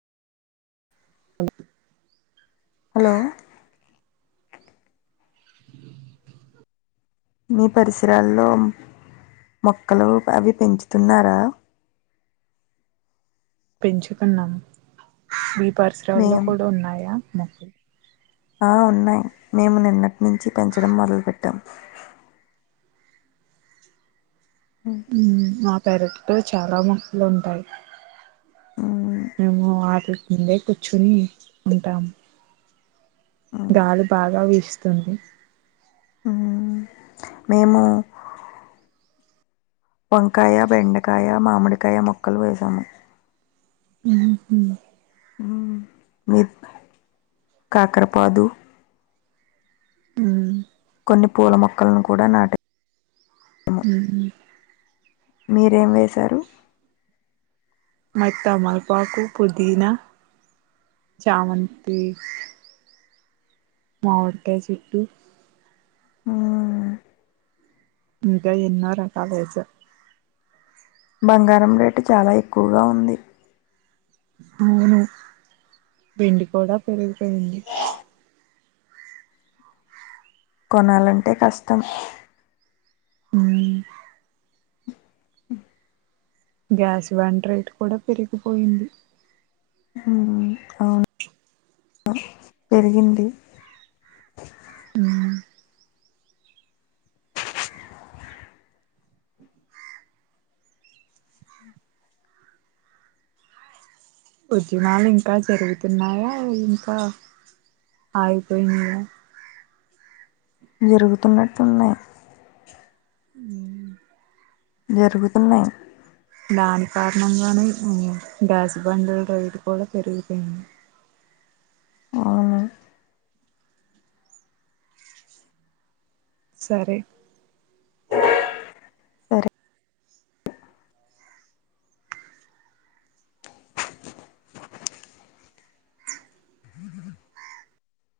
అఓ [inaudible] హలో మీ పరిసరాల్లో మొక్కలు అవి పెంచుతున్నారా పెంచుతున్నాం. పరిసరాల్లో మేం కూడా ఉన్నాయా మొకులు ఆ ఉన్నాయ్ మేము నిన్నటి నించి పెంచడం మొదలు పెట్టాం ఉమ్, ఊ మ్ అప్ పెరట్లో చాలా మొక్కలు ఉంటాయ్. ఉమ్, మేము వాటి కిందే కుచ్చుని ఉంటాం. గాలి బాగా వీస్ స్తుంది ఊ మేము వంకాయ, బెండకాయ, మామిడికాయ మొక్కలు వేసాము హు హ్ ఉ మీర్ప్ కాకరపాదు మ్మ్. కొన్ని పూల మొక్కల్నీ కూడా నాటే హామ్ మీరేం వేశారు మాయ్ త్తమలపాకు, పుదీనా, చామంతి మావిడికాయ్ చేట్టు ఉమ్, ఇంకా ఎన్నో రకాలేస బంగారం రేటు చాలా ఎక్కువగా ఉంది అవును వెండి కూడా పెరిగిపెంది కొనాలంటే కష్టం ఊ గ్యాస్ వంట్రేట్ కూడా పెరికిపోయింది ఊ అవును పెరిగింది హ్మ ఉద్యమాలు ఇంకా జరుగుతున్నాయా ఇంకా ఆగిపోయినాయా జరుగుతున్నటున్నాయ్ జరుగుతున్నాయ్ దాని కారణంగానే హ్మ గ్యాస్ బండల్ రేట్ కూడా పెరిగిపెనాయ్ అవునా సరే సరే